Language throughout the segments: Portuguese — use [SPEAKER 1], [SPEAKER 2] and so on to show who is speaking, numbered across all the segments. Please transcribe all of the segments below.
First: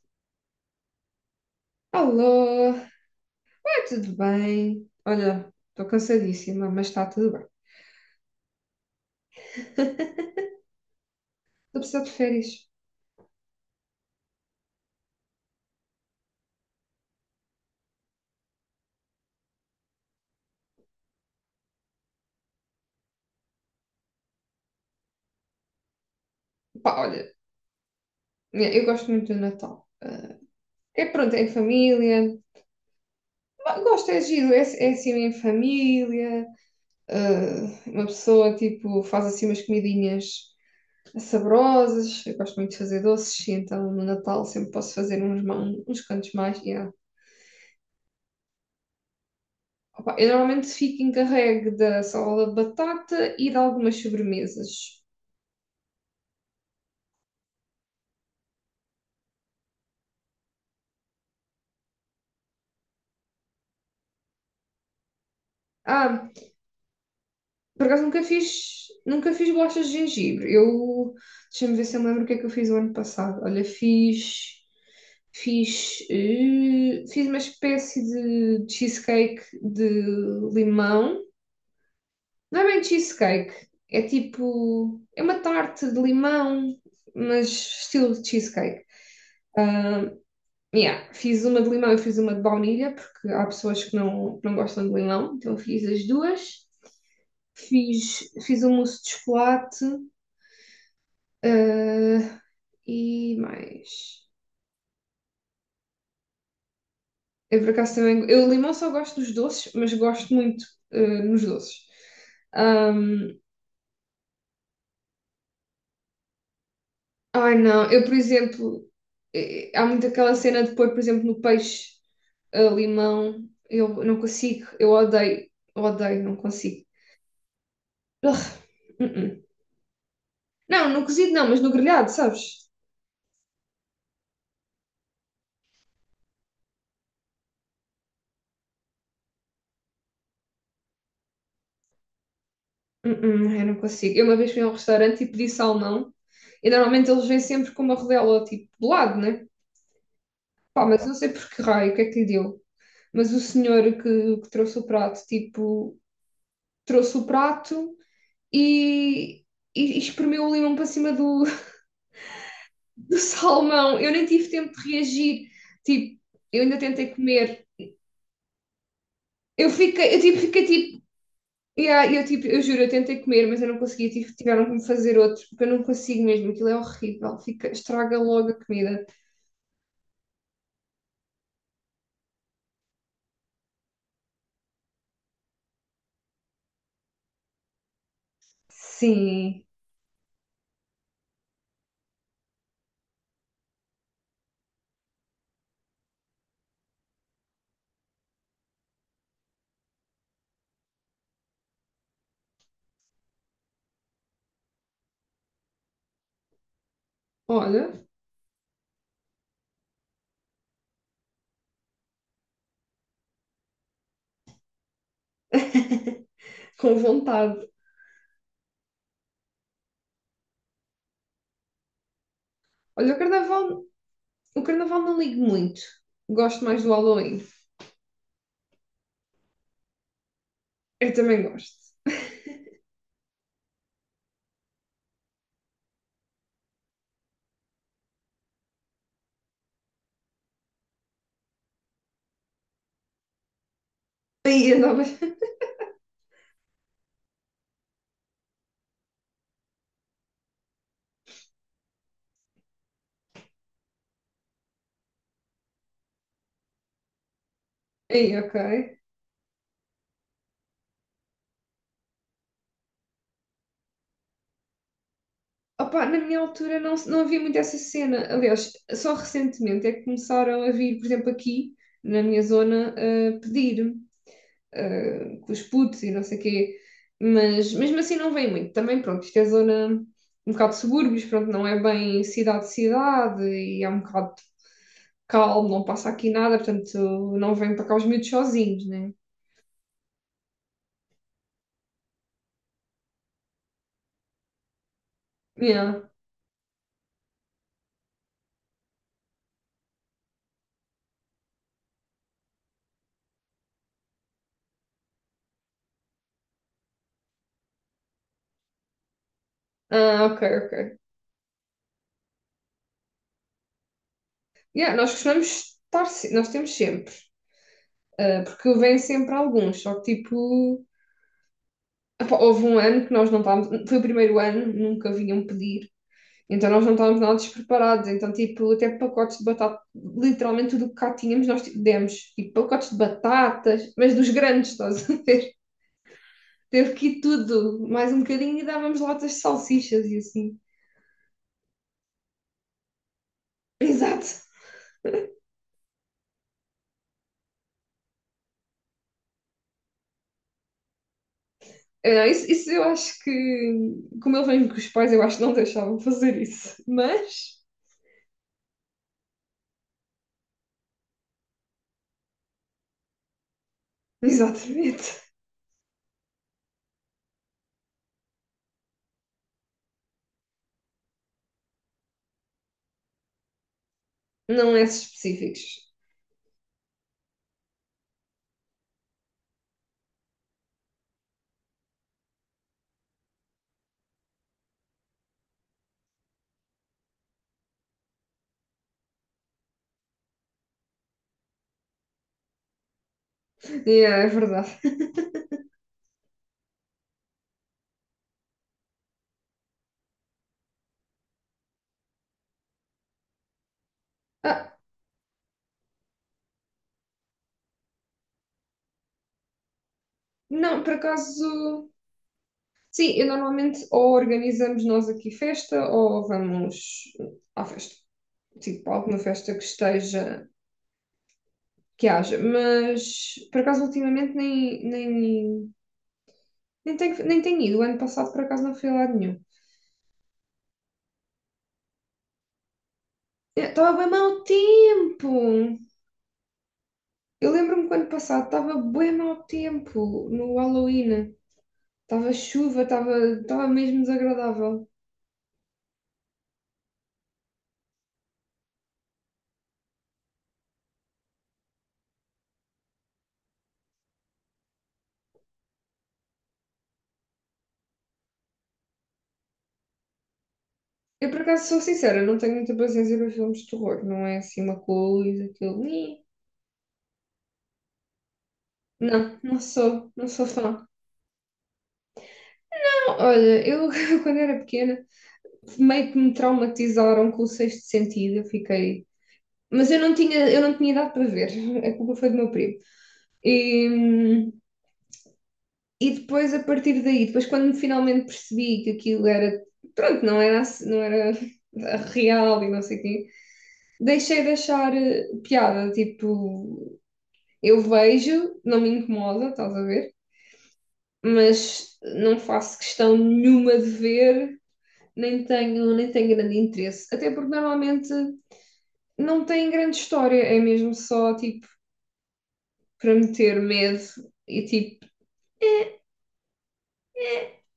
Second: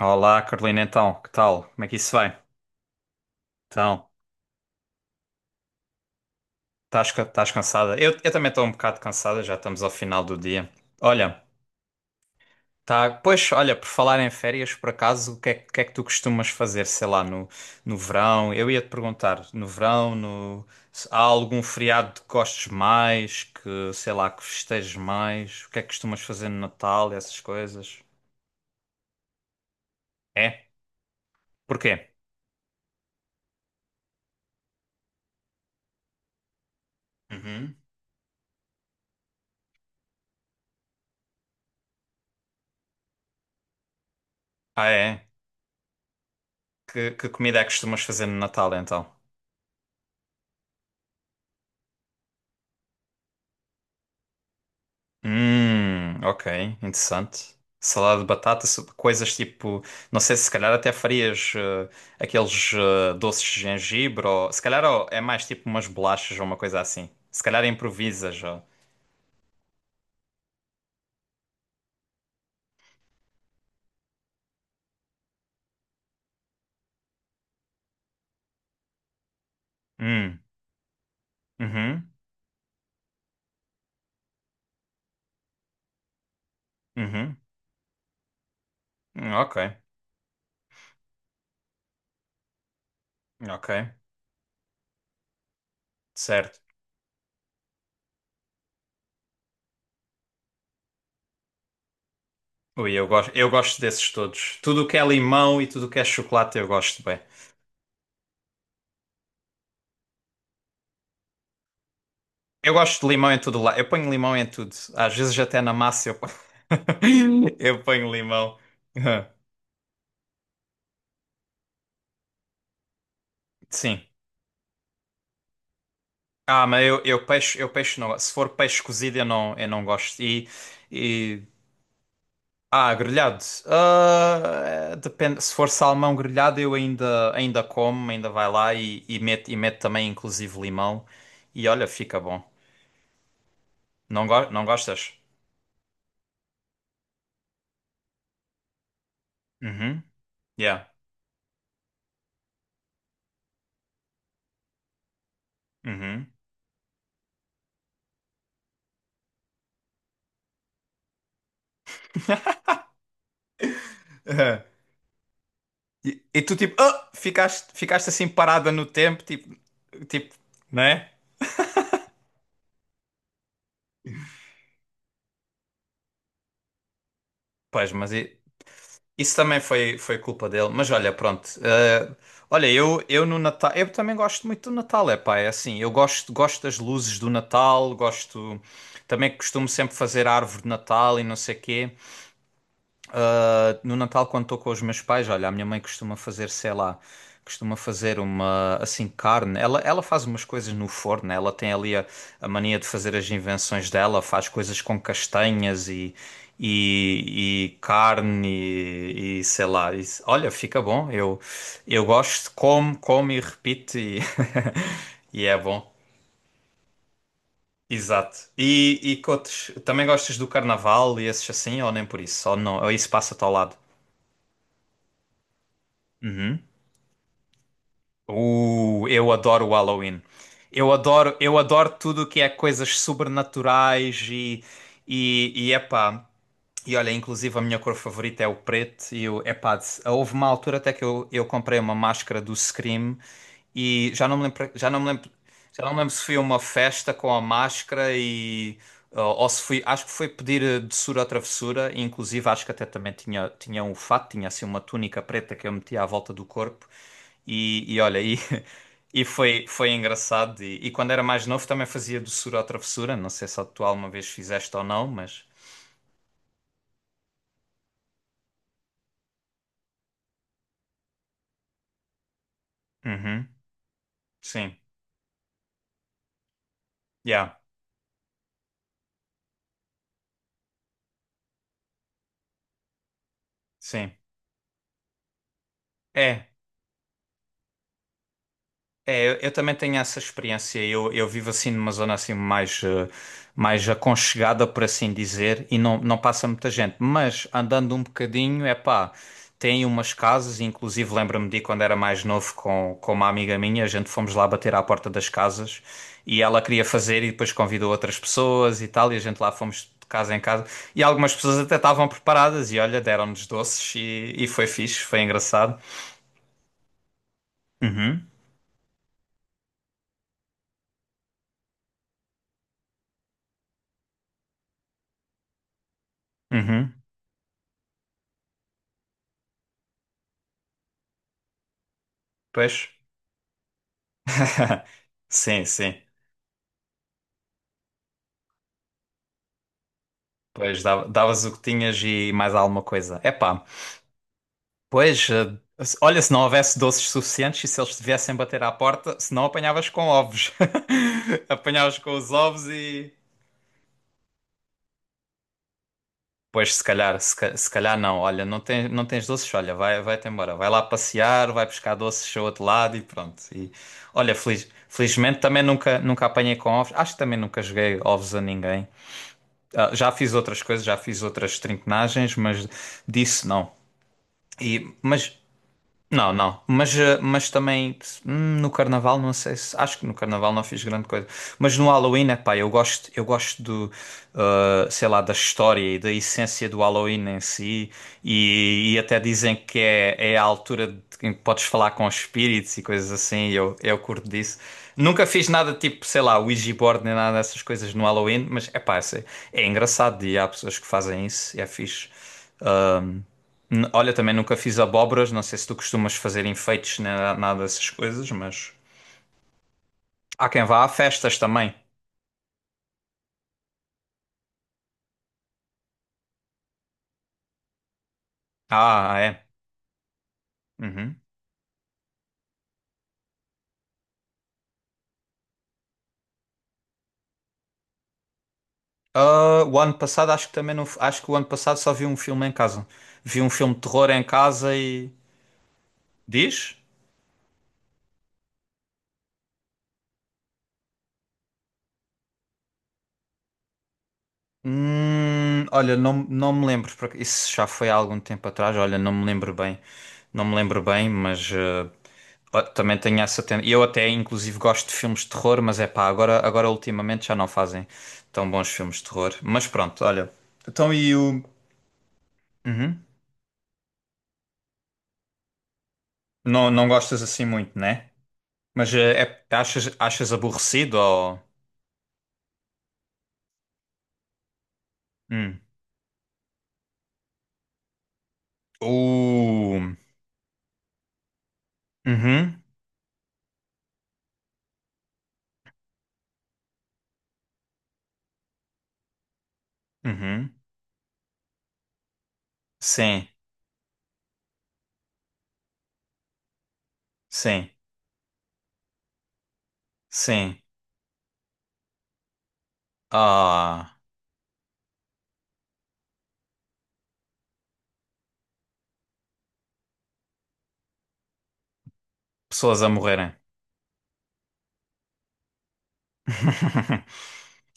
[SPEAKER 1] Olá, Carolina, então, que tal? Como é que isso vai?
[SPEAKER 2] Alô, vai
[SPEAKER 1] Então,
[SPEAKER 2] tudo bem? Olha, estou cansadíssima, mas está tudo bem.
[SPEAKER 1] estás cansada? Eu também estou um bocado cansada, já estamos ao final do
[SPEAKER 2] Estou
[SPEAKER 1] dia. Olha,
[SPEAKER 2] precisando de férias.
[SPEAKER 1] tá, pois, olha, por falar em férias, por acaso, o que é que tu costumas fazer, sei lá, no verão? Eu ia-te perguntar, no verão, no, se há algum feriado que gostes mais, que, sei lá, que festejes mais? O que é que costumas fazer no
[SPEAKER 2] Pá,
[SPEAKER 1] Natal, e
[SPEAKER 2] olha,
[SPEAKER 1] essas coisas?
[SPEAKER 2] eu gosto muito do Natal. Ah,
[SPEAKER 1] É?
[SPEAKER 2] é pronto, é em
[SPEAKER 1] Porquê?
[SPEAKER 2] família. Bah, gosto, é giro, é assim em família. Ah,
[SPEAKER 1] Uhum.
[SPEAKER 2] uma pessoa, tipo, faz assim umas comidinhas saborosas. Eu gosto muito de fazer doces, e então no Natal sempre
[SPEAKER 1] Ah,
[SPEAKER 2] posso fazer
[SPEAKER 1] é?
[SPEAKER 2] uns cantos mais. Yeah.
[SPEAKER 1] Que comida é que costumas fazer no Natal, então?
[SPEAKER 2] Opa, eu normalmente fico encarregue da salada de batata e de algumas sobremesas.
[SPEAKER 1] Ok, interessante. Salada de batata, coisas tipo, não sei se calhar até farias aqueles doces de gengibre ou se calhar ó, é mais tipo umas
[SPEAKER 2] Ah,
[SPEAKER 1] bolachas ou uma coisa assim. Se calhar
[SPEAKER 2] por acaso nunca
[SPEAKER 1] improvisas. Ó.
[SPEAKER 2] fiz, nunca fiz bolachas de gengibre. Deixa-me ver se eu me lembro o que é que eu fiz o ano passado. Olha, fiz uma espécie de cheesecake de
[SPEAKER 1] Hum,
[SPEAKER 2] limão.
[SPEAKER 1] uhum,
[SPEAKER 2] Não é bem cheesecake, é tipo, é uma tarte de limão,
[SPEAKER 1] uhum,
[SPEAKER 2] mas estilo de cheesecake.
[SPEAKER 1] hum, ok,
[SPEAKER 2] Yeah, fiz uma de limão e fiz uma de baunilha, porque há
[SPEAKER 1] ok,
[SPEAKER 2] pessoas que não gostam de limão, então fiz as
[SPEAKER 1] certo.
[SPEAKER 2] duas. Fiz um mousse de chocolate. Ah,
[SPEAKER 1] Ui, eu gosto,
[SPEAKER 2] e
[SPEAKER 1] eu gosto desses
[SPEAKER 2] mais.
[SPEAKER 1] todos. Tudo o que é limão e tudo o que é chocolate eu gosto bem.
[SPEAKER 2] Eu por acaso também. Eu limão só gosto dos doces, mas gosto muito ah, nos doces.
[SPEAKER 1] Eu gosto de limão em
[SPEAKER 2] Ahm,
[SPEAKER 1] tudo lá. Eu ponho limão em tudo. Às vezes até na massa eu ponho,
[SPEAKER 2] Ai
[SPEAKER 1] eu
[SPEAKER 2] não, eu
[SPEAKER 1] ponho
[SPEAKER 2] por
[SPEAKER 1] limão.
[SPEAKER 2] exemplo. Há muito aquela cena de pôr, por exemplo, no peixe limão.
[SPEAKER 1] Sim.
[SPEAKER 2] Eu não consigo, eu odeio, odeio, não
[SPEAKER 1] Ah, mas
[SPEAKER 2] consigo.
[SPEAKER 1] eu peixe não. Se
[SPEAKER 2] Ugh,
[SPEAKER 1] for peixe cozido, eu
[SPEAKER 2] uh-uh.
[SPEAKER 1] não, eu não gosto.
[SPEAKER 2] Não, no cozido
[SPEAKER 1] E...
[SPEAKER 2] não, mas no grelhado, sabes?
[SPEAKER 1] Ah, grelhado. Ah, depende. Se for salmão grelhado, ainda como, ainda vai lá e mete também, inclusive, limão. E olha, fica bom.
[SPEAKER 2] Uh-uh, eu não consigo.
[SPEAKER 1] Não,
[SPEAKER 2] Eu uma
[SPEAKER 1] go
[SPEAKER 2] vez fui
[SPEAKER 1] não
[SPEAKER 2] a um
[SPEAKER 1] gostas?
[SPEAKER 2] restaurante e pedi salmão. E normalmente eles vêm sempre com uma rodela tipo do lado, né?
[SPEAKER 1] Uhum. Yeah.
[SPEAKER 2] Pá, mas não sei por que raio, o que é que lhe deu. Mas o senhor que trouxe o prato, tipo,
[SPEAKER 1] Uhum.
[SPEAKER 2] trouxe o prato e, e espremeu o limão para cima do, do salmão. Eu nem tive
[SPEAKER 1] Uhum.
[SPEAKER 2] tempo de reagir. Tipo,
[SPEAKER 1] E, e tu,
[SPEAKER 2] eu ainda
[SPEAKER 1] tipo,
[SPEAKER 2] tentei
[SPEAKER 1] ah,
[SPEAKER 2] comer.
[SPEAKER 1] ficaste, ficaste assim parada no tempo, tipo,
[SPEAKER 2] Eu fiquei, eu
[SPEAKER 1] tipo,
[SPEAKER 2] tipo, fiquei
[SPEAKER 1] não
[SPEAKER 2] tipo,
[SPEAKER 1] é?
[SPEAKER 2] yeah, eu tipo, eu juro, eu tentei comer, mas eu não conseguia, tiveram que me fazer outro, porque eu não consigo mesmo, aquilo é horrível, fica,
[SPEAKER 1] Pois, mas
[SPEAKER 2] estraga
[SPEAKER 1] e-
[SPEAKER 2] logo a comida.
[SPEAKER 1] Isso também foi, foi culpa dele, mas olha, pronto. Olha, eu no Natal, eu também gosto muito do Natal, é pá, é assim, gosto das luzes do Natal, gosto, também
[SPEAKER 2] Sim,
[SPEAKER 1] costumo sempre fazer a árvore de Natal e não sei quê. Ah, no Natal, quando estou com os meus pais, olha, a minha mãe costuma fazer, sei lá, costuma fazer uma, assim, carne. Ela faz umas coisas no forno, né? Ela tem ali a mania de fazer as invenções dela, faz coisas com castanhas e
[SPEAKER 2] olha,
[SPEAKER 1] carne e sei lá. Olha, fica bom, eu gosto, como e repito e, e é bom.
[SPEAKER 2] com vontade.
[SPEAKER 1] Exato. E que outros? Também gostas do carnaval e esses assim, ou nem por isso? Ou não? Ou isso
[SPEAKER 2] Olha o
[SPEAKER 1] passa-te ao lado?
[SPEAKER 2] carnaval O carnaval não ligo muito.
[SPEAKER 1] Hum?
[SPEAKER 2] Gosto mais do Halloween.
[SPEAKER 1] Eu adoro o Halloween.
[SPEAKER 2] Eu também
[SPEAKER 1] Eu
[SPEAKER 2] gosto.
[SPEAKER 1] adoro tudo o que é coisas sobrenaturais e epá. E olha, inclusive a minha cor favorita é o preto e o epá, houve uma altura até que eu comprei uma máscara do Scream e
[SPEAKER 2] Aí andava.
[SPEAKER 1] já não me lembro se fui a uma festa com a máscara ou se fui, acho que foi pedir doçura ou travessura, e inclusive acho que até também tinha um fato, tinha assim uma túnica preta que eu metia à volta do corpo. E, e olha, e,
[SPEAKER 2] Aí, ok.
[SPEAKER 1] e foi, foi engraçado. E quando era mais novo também fazia doçura ou travessura. Não sei se tu alguma vez fizeste ou não, mas.
[SPEAKER 2] Opa, na minha altura não havia muito essa cena. Aliás, só recentemente é que começaram a vir, por exemplo, aqui na minha zona, a
[SPEAKER 1] Uhum.
[SPEAKER 2] pedir
[SPEAKER 1] Sim,
[SPEAKER 2] com os putos e não sei o quê.
[SPEAKER 1] yeah,
[SPEAKER 2] Mas mesmo assim não vem muito. Também, pronto, isto é zona um bocado de subúrbios, pronto, não é bem cidade-cidade e é um
[SPEAKER 1] sim.
[SPEAKER 2] bocado calmo, não passa aqui
[SPEAKER 1] É,
[SPEAKER 2] nada, portanto não vem para cá os miúdos sozinhos, né?
[SPEAKER 1] é, eu também tenho essa experiência. Eu vivo assim numa zona assim mais, mais aconchegada, por assim dizer, e não,
[SPEAKER 2] Yeah.
[SPEAKER 1] não passa muita gente. Mas andando um bocadinho, é pá, tem umas casas, inclusive lembro-me de quando era mais novo com uma amiga minha, a gente fomos lá bater à porta das casas e ela queria fazer e depois convidou outras pessoas e tal, e a gente lá fomos. De
[SPEAKER 2] Ah,
[SPEAKER 1] casa em
[SPEAKER 2] ok,
[SPEAKER 1] casa,
[SPEAKER 2] ok.
[SPEAKER 1] e algumas pessoas até estavam preparadas, e olha, deram-nos doces, e foi
[SPEAKER 2] Yeah,
[SPEAKER 1] fixe,
[SPEAKER 2] nós
[SPEAKER 1] foi
[SPEAKER 2] costumamos
[SPEAKER 1] engraçado.
[SPEAKER 2] estar, se- nós temos sempre,
[SPEAKER 1] Uhum.
[SPEAKER 2] porque vêm sempre alguns, só que tipo, epá, houve um ano que nós não estávamos, foi o primeiro ano, nunca vinham pedir, então nós não
[SPEAKER 1] Uhum,
[SPEAKER 2] estávamos nada despreparados, então tipo, até pacotes de batata, literalmente tudo o que cá tínhamos nós tipo, demos, tipo,
[SPEAKER 1] pois.
[SPEAKER 2] pacotes de batatas, mas dos grandes, estás a ver?
[SPEAKER 1] Sim, sim.
[SPEAKER 2] Teve que ir tudo, mais um bocadinho e dávamos latas de salsichas e assim.
[SPEAKER 1] Pois, davas o que tinhas e mais alguma coisa. Epá,
[SPEAKER 2] Exato.
[SPEAKER 1] pois, olha, se não houvesse doces suficientes e se eles te viessem bater à porta, se não apanhavas com ovos. Apanhavas
[SPEAKER 2] É,
[SPEAKER 1] com
[SPEAKER 2] não,
[SPEAKER 1] os
[SPEAKER 2] isso,
[SPEAKER 1] ovos
[SPEAKER 2] isso eu
[SPEAKER 1] e...
[SPEAKER 2] acho que, como ele vem com os pais, eu acho que não deixavam fazer
[SPEAKER 1] Pois, se
[SPEAKER 2] isso.
[SPEAKER 1] calhar,
[SPEAKER 2] Mas,
[SPEAKER 1] se calhar não. Olha, não tens doces, olha, vai-te embora. Vai lá passear, vai buscar doces ao outro lado e pronto. E olha,
[SPEAKER 2] exatamente,
[SPEAKER 1] felizmente também nunca, nunca apanhei com ovos. Acho que também nunca joguei ovos a ninguém. Ah, já fiz outras coisas, já fiz outras trinquenagens, mas disso não.
[SPEAKER 2] não é
[SPEAKER 1] E,
[SPEAKER 2] esses
[SPEAKER 1] mas
[SPEAKER 2] específicos.
[SPEAKER 1] não, não, mas, eh, mas também no Carnaval, não sei se. Acho que no Carnaval não fiz grande coisa. Mas no Halloween, epá, eu gosto do, sei lá, da história e da essência do Halloween em si. E até dizem que é, é a altura em que podes falar com espíritos e coisas assim. E eu
[SPEAKER 2] Yeah,
[SPEAKER 1] curto
[SPEAKER 2] é
[SPEAKER 1] disso.
[SPEAKER 2] verdade.
[SPEAKER 1] Nunca fiz nada tipo, sei lá, Ouija board nem nada dessas coisas no Halloween, mas epá, é, é engraçado e há pessoas que fazem isso e é fixe. Ahm, Olha, também nunca fiz
[SPEAKER 2] Ah,
[SPEAKER 1] abóboras, não sei se tu costumas fazer enfeites nem nada dessas coisas, mas há quem vá
[SPEAKER 2] não,
[SPEAKER 1] a
[SPEAKER 2] por
[SPEAKER 1] festas também.
[SPEAKER 2] acaso, sim, eu normalmente ou organizamos nós aqui festa ou vamos à festa. Tipo,
[SPEAKER 1] Ah,
[SPEAKER 2] alguma
[SPEAKER 1] ah, é.
[SPEAKER 2] festa que esteja,
[SPEAKER 1] Uhum.
[SPEAKER 2] que haja, mas por acaso ultimamente nem tenho ido. O ano passado por acaso não fui a lado nenhum.
[SPEAKER 1] Ah, o ano passado acho que também não, acho que o ano passado só vi um filme em casa. Vi um filme de
[SPEAKER 2] Estava bem
[SPEAKER 1] terror em
[SPEAKER 2] mau
[SPEAKER 1] casa e
[SPEAKER 2] tempo!
[SPEAKER 1] diz?
[SPEAKER 2] Eu lembro-me que o ano passado estava bem mau tempo no Halloween. Estava chuva, estava mesmo desagradável.
[SPEAKER 1] Olha, não, não me lembro, porque isso já foi há algum tempo atrás, olha, não me lembro bem, mas ó, também tenho essa tendência. Eu até, inclusive, gosto de filmes de terror, mas é pá, agora ultimamente já não fazem tão bons filmes de terror. Mas pronto, olha, então e
[SPEAKER 2] Eu
[SPEAKER 1] o...
[SPEAKER 2] por acaso sou sincera, não tenho muita
[SPEAKER 1] Uhum.
[SPEAKER 2] paciência para filmes de terror, não é assim uma coisa que eu. "Ih".
[SPEAKER 1] Não, não gostas assim muito, né? Mas eh,
[SPEAKER 2] Não,
[SPEAKER 1] é,
[SPEAKER 2] não sou, não
[SPEAKER 1] achas
[SPEAKER 2] sou fã.
[SPEAKER 1] aborrecido ou...
[SPEAKER 2] Não, olha, eu quando era pequena
[SPEAKER 1] Hum.
[SPEAKER 2] meio que me traumatizaram com o sexto sentido, eu fiquei. Mas
[SPEAKER 1] Uh,
[SPEAKER 2] eu não tinha idade para ver, a culpa foi do meu
[SPEAKER 1] uhum,
[SPEAKER 2] primo. E, e depois, a partir daí, depois quando finalmente percebi que aquilo era, pronto, não
[SPEAKER 1] uhum.
[SPEAKER 2] era, ass- não era real e não sei o
[SPEAKER 1] Sim,
[SPEAKER 2] quê, deixei de achar piada, tipo,
[SPEAKER 1] sim,
[SPEAKER 2] eu vejo, não me incomoda, estás a ver,
[SPEAKER 1] sim.
[SPEAKER 2] mas não faço questão nenhuma de
[SPEAKER 1] Ah...
[SPEAKER 2] ver, nem tenho grande interesse, até porque normalmente não tem grande história, é mesmo só, tipo,
[SPEAKER 1] pessoas a
[SPEAKER 2] para
[SPEAKER 1] morrerem.
[SPEAKER 2] meter medo e, tipo.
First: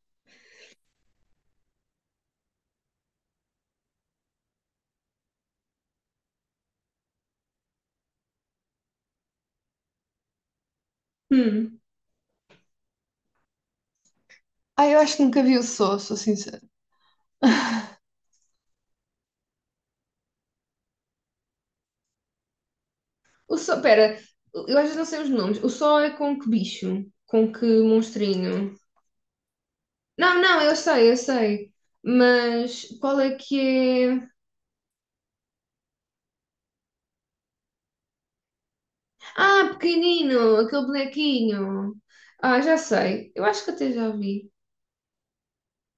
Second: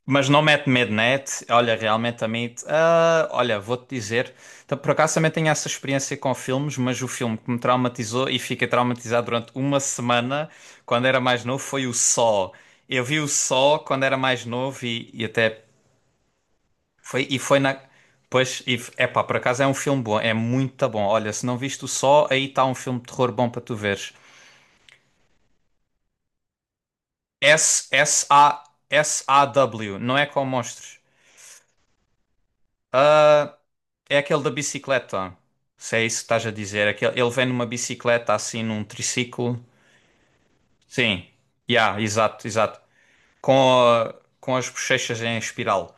[SPEAKER 1] Mas não mete medo, né? Olha, realmente a mim, ah, olha, vou-te dizer, então, por acaso também tenho essa experiência com filmes, mas o filme que me traumatizou e fiquei traumatizado durante uma semana quando era mais novo
[SPEAKER 2] Hum.
[SPEAKER 1] foi o Saw. Eu vi o Saw quando era mais novo
[SPEAKER 2] Ah, eu acho
[SPEAKER 1] e
[SPEAKER 2] que nunca vi
[SPEAKER 1] até
[SPEAKER 2] o Só, sou sincera.
[SPEAKER 1] foi na pois, é pá, por acaso é um filme bom, é muito bom. Olha, se não viste o Saw, aí está um filme de terror bom
[SPEAKER 2] O
[SPEAKER 1] para tu
[SPEAKER 2] só,
[SPEAKER 1] veres.
[SPEAKER 2] pera, eu às vezes não sei os nomes. O sol é com que bicho? Com que
[SPEAKER 1] S S A
[SPEAKER 2] monstrinho?
[SPEAKER 1] S A W, não é
[SPEAKER 2] Não,
[SPEAKER 1] com
[SPEAKER 2] não, eu
[SPEAKER 1] monstros.
[SPEAKER 2] sei, eu sei. Mas qual é que
[SPEAKER 1] É
[SPEAKER 2] é?
[SPEAKER 1] aquele da bicicleta. Se é isso que estás a dizer. Aquele, ele vem numa bicicleta assim, num triciclo.
[SPEAKER 2] Ah, pequenino, aquele
[SPEAKER 1] Sim.
[SPEAKER 2] bonequinho.
[SPEAKER 1] Yeah, exato,
[SPEAKER 2] Ah, já
[SPEAKER 1] exato.
[SPEAKER 2] sei. Eu
[SPEAKER 1] Com,
[SPEAKER 2] acho que até já
[SPEAKER 1] a-
[SPEAKER 2] vi.
[SPEAKER 1] com as bochechas em espiral.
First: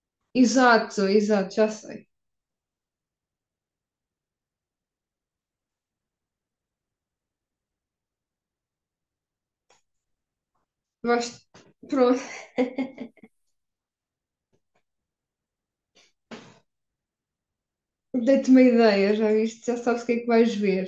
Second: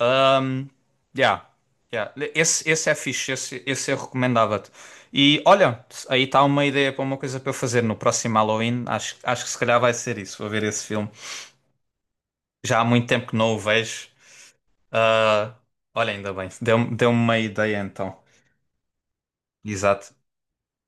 [SPEAKER 1] Um,
[SPEAKER 2] Exato,
[SPEAKER 1] yeah,
[SPEAKER 2] exato, já sei.
[SPEAKER 1] yeah. Esse é fixe, esse eu recomendava-te. E olha, aí está uma ideia para uma coisa para eu fazer no próximo Halloween. Acho que se calhar vai ser isso. Vou ver esse filme.
[SPEAKER 2] Vais... Pronto,
[SPEAKER 1] Já há muito tempo que não o vejo. Ah, olha, ainda bem. Deu-me uma ideia então.
[SPEAKER 2] dei-te uma ideia, já viste? Já sabes o que
[SPEAKER 1] Exato.
[SPEAKER 2] é que vais ver.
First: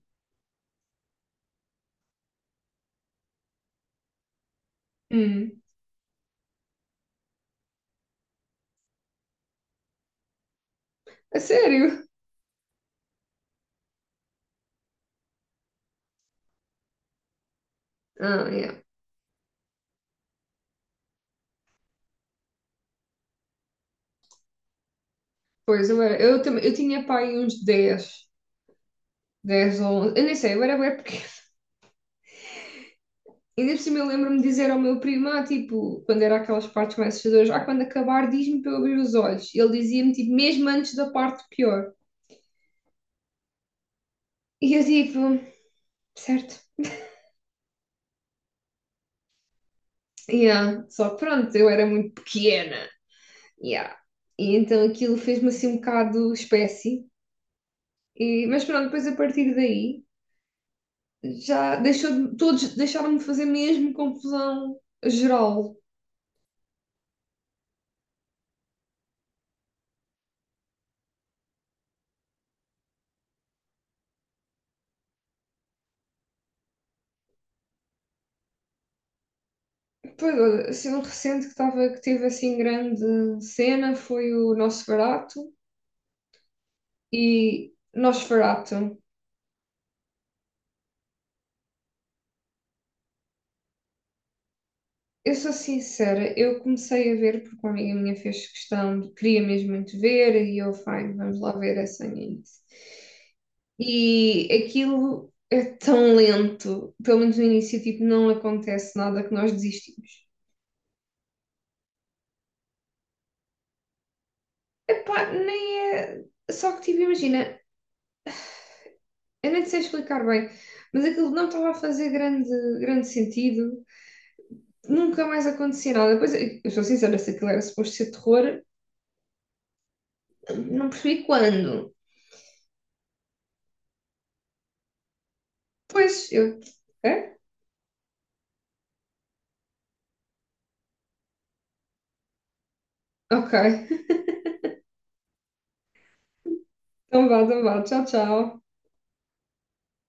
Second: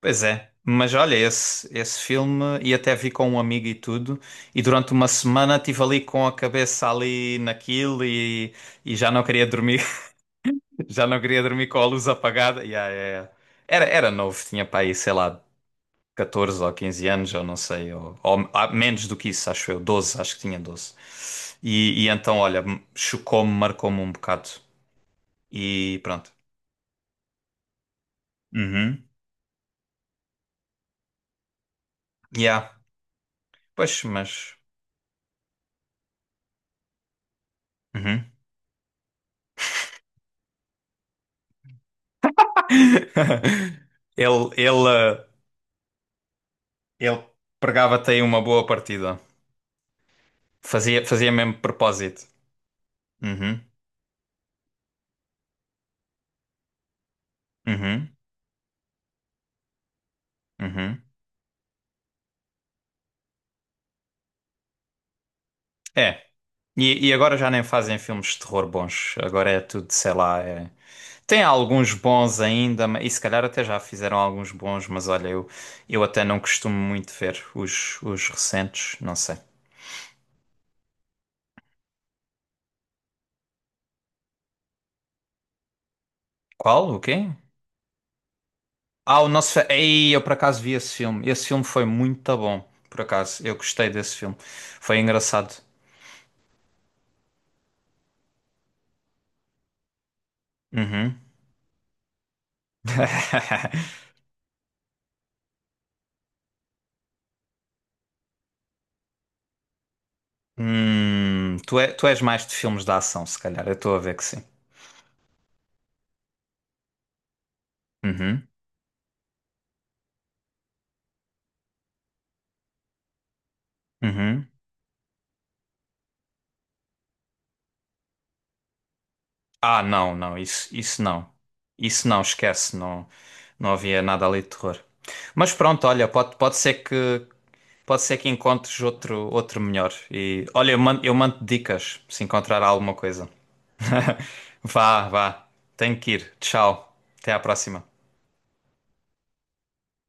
[SPEAKER 1] Pois é, mas olha, esse filme, e até vi com um amigo e tudo, e durante uma semana
[SPEAKER 2] Hum.
[SPEAKER 1] estive ali com a cabeça ali naquilo e já não queria dormir, já não
[SPEAKER 2] A
[SPEAKER 1] queria dormir com a
[SPEAKER 2] sério?
[SPEAKER 1] luz apagada. Yeah, yeah, yeah. Era, era novo, tinha para aí, sei lá, 14 ou 15 anos, ou não sei, ou, ou
[SPEAKER 2] Ah,
[SPEAKER 1] ah,
[SPEAKER 2] yeah.
[SPEAKER 1] menos do que isso, acho eu, 12 acho que tinha 12. E então, olha, chocou-me, marcou-me um bocado.
[SPEAKER 2] Pois,
[SPEAKER 1] E pronto.
[SPEAKER 2] eu, também, eu tinha pai uns dez
[SPEAKER 1] Uhum.
[SPEAKER 2] dez ou 11, eu nem sei, eu era bué pequena.
[SPEAKER 1] Yeah,
[SPEAKER 2] Ainda por cima
[SPEAKER 1] pois,
[SPEAKER 2] eu lembro-me de
[SPEAKER 1] mas.
[SPEAKER 2] dizer ao meu primo, tipo, quando era aquelas partes mais assustadoras, quando
[SPEAKER 1] Uhum.
[SPEAKER 2] acabar diz-me para eu abrir os olhos. E ele dizia-me, tipo, mesmo antes da parte pior.
[SPEAKER 1] Ele,
[SPEAKER 2] E eu
[SPEAKER 1] ele, eh,
[SPEAKER 2] tipo, certo,
[SPEAKER 1] Ele pregava-te aí uma boa partida.
[SPEAKER 2] yeah.
[SPEAKER 1] Fazia,
[SPEAKER 2] Só que
[SPEAKER 1] fazia mesmo
[SPEAKER 2] pronto, eu era muito
[SPEAKER 1] propósito.
[SPEAKER 2] pequena,
[SPEAKER 1] Uhum,
[SPEAKER 2] yeah. E então aquilo fez-me assim um bocado espécie.
[SPEAKER 1] uhum,
[SPEAKER 2] Mas pronto, depois a partir daí,
[SPEAKER 1] uhum.
[SPEAKER 2] já deixou de, todos deixaram-me fazer mesmo confusão geral.
[SPEAKER 1] É. E, e agora já nem fazem filmes de terror bons. Agora é tudo, sei lá. Tem alguns bons ainda, e se calhar até já fizeram alguns bons, mas olha, eu até não costumo muito ver os recentes. Não sei.
[SPEAKER 2] Pois, olha, assim, um recente que teve assim grande cena foi o Nosferatu
[SPEAKER 1] Qual? O quê?
[SPEAKER 2] e Nosferatu.
[SPEAKER 1] Ah, o nosso. Ei, eu por acaso vi esse filme. Esse filme foi muito bom. Por acaso, eu gostei desse filme. Foi
[SPEAKER 2] Eu sou
[SPEAKER 1] engraçado.
[SPEAKER 2] sincera, eu comecei a ver porque uma amiga minha fez questão, queria mesmo muito ver e eu, fine,
[SPEAKER 1] Uhum.
[SPEAKER 2] vamos lá ver essa nisso. E aquilo é tão lento, pelo menos no início, tipo, não acontece nada que nós desistimos.
[SPEAKER 1] Tu, tu és mais de filmes de ação, se calhar. Eu estou a ver que sim.
[SPEAKER 2] Epá, nem é. Só que, tipo, imagina,
[SPEAKER 1] Uhum.
[SPEAKER 2] eu nem sei explicar bem, mas aquilo não estava a fazer grande, grande sentido.
[SPEAKER 1] Uhum.
[SPEAKER 2] Nunca mais acontecia nada. Depois, eu sou sincera, se aquilo era suposto ser terror,
[SPEAKER 1] Ah, não, não, isso,
[SPEAKER 2] não
[SPEAKER 1] isso
[SPEAKER 2] percebi
[SPEAKER 1] não.
[SPEAKER 2] quando.
[SPEAKER 1] Isso não, esquece, não, não havia nada ali de terror. Mas pronto, olha,
[SPEAKER 2] Pois, eu. É?
[SPEAKER 1] pode ser que encontres outro outro melhor. E olha, eu mando dicas se encontrar alguma coisa.
[SPEAKER 2] Ok.
[SPEAKER 1] Vá, vá. Tenho que ir. Tchau.
[SPEAKER 2] Então
[SPEAKER 1] Até à
[SPEAKER 2] vá, então vá.
[SPEAKER 1] próxima.
[SPEAKER 2] Tchau, tchau.